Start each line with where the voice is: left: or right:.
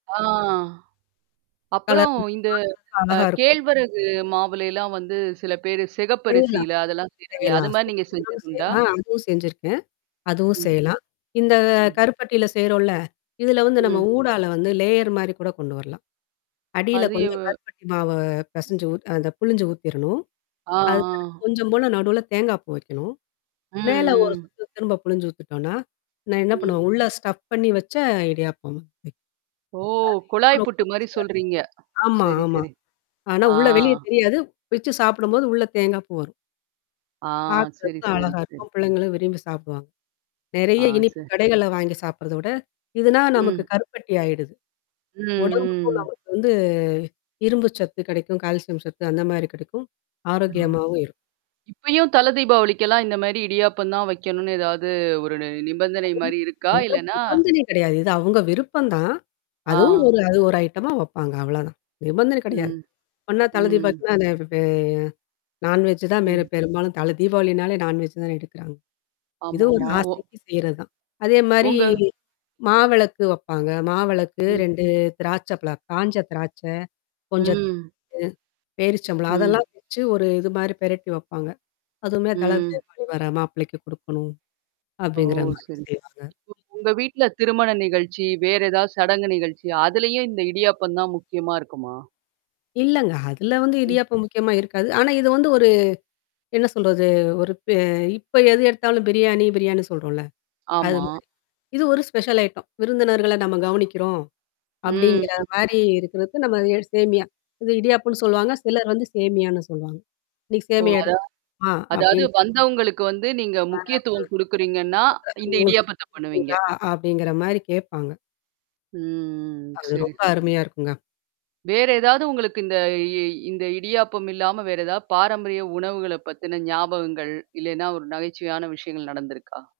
right: ஆ.
left: Colour
right: அப்புறம்
left: [unintelligible] பாக்கறதுக்கு
right: இந்த அ
left: அழகா இருக்கும்.
right: கேழ்வரகு மாவுலல்லாம் வந்து சிலபேரு
left: [unintelligible] செய்யலாம்,
right: சிகப்பரிசில அதெல்லாம் செய்றாங்களே? அது
left: செய்யலாம்.
right: மாரி நீங்க செஞ்சது
left: [unintelligible]
right: உண்டா?
left: ஆ அதுவும் செஞ்சிருக்கேன். அதுவும்
right: ம்.
left: செய்யலாம். இந்த
right: ம்.
left: கருப்பட்டியில செய்றோம்ல, இதுல வந்து நம்ம
right: ம்.
left: ஊடால வந்து லேயர் மாரி கூட கொண்டு வரலாம். அடியில
right: அது எவ
left: கொஞ்சம் கருப்பட்டி மாவ பெசஞ்சு ஊ அந்த புழிஞ்சு ஊத்திரணும்.
right: ஆ,
left: அதுக்கடுத்து
right: ஆ.
left: கொஞ்சம் போல நடுவுல தேங்காய் பூ வைக்கணும்.
right: ம்,
left: மேல ஒரு
right: ம்.
left: திரும்ப புழிஞ்சு ஊத்துட்டோனா, நான் என்ன
right: ம்.
left: பண்ணுவேன். உள்ள ஸ்டப் பண்ணி வச்ச இடியாப்பம். அது
right: ஓ!
left: இன்னும்
right: குழாய்
left: ரொம்ப
right: புட்டு மாரி
left: ருசியா
right: சொல்றீங்க.
left: இருக்கும். ஆமா,
right: சரி,
left: ஆமா.
right: சரி.
left: ஆனா
right: ஆ.
left: உள்ள வெளியே தெரியாது. வச்சு சாப்பிடும்போது உள்ள தேங்காய் பூ வரும்.
right: ஆ. சரி,
left: பாக்கறதுக்கும்
right: சரி,
left: அழகா
right: சரி.
left: இருக்கும். பிள்ளைங்களும் விரும்பி சாப்பிடுவாங்க.
right: ஆ
left: நெறைய இனிப்பு
right: ச
left: கடைகள்ல வாங்கி சாப்பிறதோட, இதுனா நமக்கு
right: ம்.
left: கருப்பட்டி ஆயிடுது.
right: ம்,
left: உடம்புக்கும்
right: ம்.
left: நமக்கு வந்து இரும்பு சத்து கிடைக்கும், கால்சியம் சத்து அந்த மாரி கிடைக்கும். ஆரோக்கியமாவும் இருக்கும்.
right: இப்பயும் தலதீபாவளிக்கெல்லாம் இந்த மாரி இடியாப்பம் தான் வைக்கணும்னு ஏதாவது ஒரு நிபந்தனை
left: அதுவும்.
right: மாரி இருக்கா?
left: எந்த
right: இல்லன்னா?
left: நிபந்தனையும் கிடையாது. இது அவங்க விருப்பம் தான்? அதுவும்
right: ஆ.
left: ஒரு அது ஒரு ஐட்டமா வைப்பாங்க. அவ்ளோதான். நிபந்தனை கிடையாது.
right: ம்.
left: ஒண்ணா [unintelligible]
right: ம்.
left: பார்க்கன்னா அத நான்வெஜ் தான் மேல
right: ம்.
left: பெரும்பாலும் தல தீபாவளினாலே நான்வெஜ் தான எடுக்குறாங்க. இது ஒரு
right: ஆமாமா. ஒ.
left: ஆசைக்கு செய்றதுதான். அதே மாரி.
right: உங்க
left: மாவெளக்கு வப்பாங்க. மாவெளக்கு
right: ம்.
left: 2 திராட்ச பழா, காஞ்ச திராட்சை. கொஞ்சத்
right: ம்.
left: அ பேரிச்சம்ளம்.
right: ம்.
left: அதெல்லாம் வச்சு ஒரு இது மாரி பிரட்டி வப்பாங்க. அதுவுமே தல
right: ம்.
left: தீவாளி வர மாப்பிளைக்கு குடுக்கணும்.
right: ஓ!
left: அப்படிங்கிற மாரி
right: சரி.
left: செய்வாங்க.
right: உங்க வீட்ல திருமண நிகழ்ச்சி, வேற ஏதாவது சடங்கு நிகழ்ச்சி. அதுலயே இந்த இடியாப்பம் தான் முக்கியமா இருக்குமா?
left: இல்லங்க அதுல வந்து
right: ம்.
left: இடியாப்பம் முக்கியமா இருக்காது. ஆனா இது வந்து ஒரு என்ன சொல்றது? ஒரு ப இப்ப எது எடுத்தாலும் பிரியாணி, பிரியாணின் சொல்றோம்ல? அது
right: ஆமா.
left: மாரி. இது ஒரு ஸ்பெஷல் ஐட்டம். விருந்தினர்கள நம்ம கவனிக்கிறோம். அப்படிங்கிற
right: ம்.
left: மாரி இருக்கிறது நம்ம சேமியா. இது இடியாப்போன்னு சொல்லுவாங்க. சிலர் வந்து சேமியான்னு சொல்வாங்க. நீ
right: ஓ!
left: சேமியமா
right: அதான்.
left: எடுத்துப்போமா. ஆ
right: அதாவது
left: அப்டின்
right: வந்தவங்களுக்கு வந்து நீங்க
left: ஆ.
right: முக்கியத்துவம் குடுக்குறீங்கன்னா, இந்த இடியாபத்த பண்ணுவீங்க.
left: [unintelligible] அப்படிங்கிற மாரி கேட்பாங்க.
right: ம். ம்.
left: அது
right: சரி,
left: ரொம்ப
right: சரி.
left: அருமையா இருக்குங்க.
right: வேற ஏதாவது உங்களுக்கு இந்த இ இந்த இடியாப்பம் இல்லாம வேற ஏதாவது பாரம்பரிய உணவுகள பத்தின ஞாபகங்கள், இல்லன்னா ஒரு நகைச்சுவையான விஷயங்கள் நடந்திருக்கா?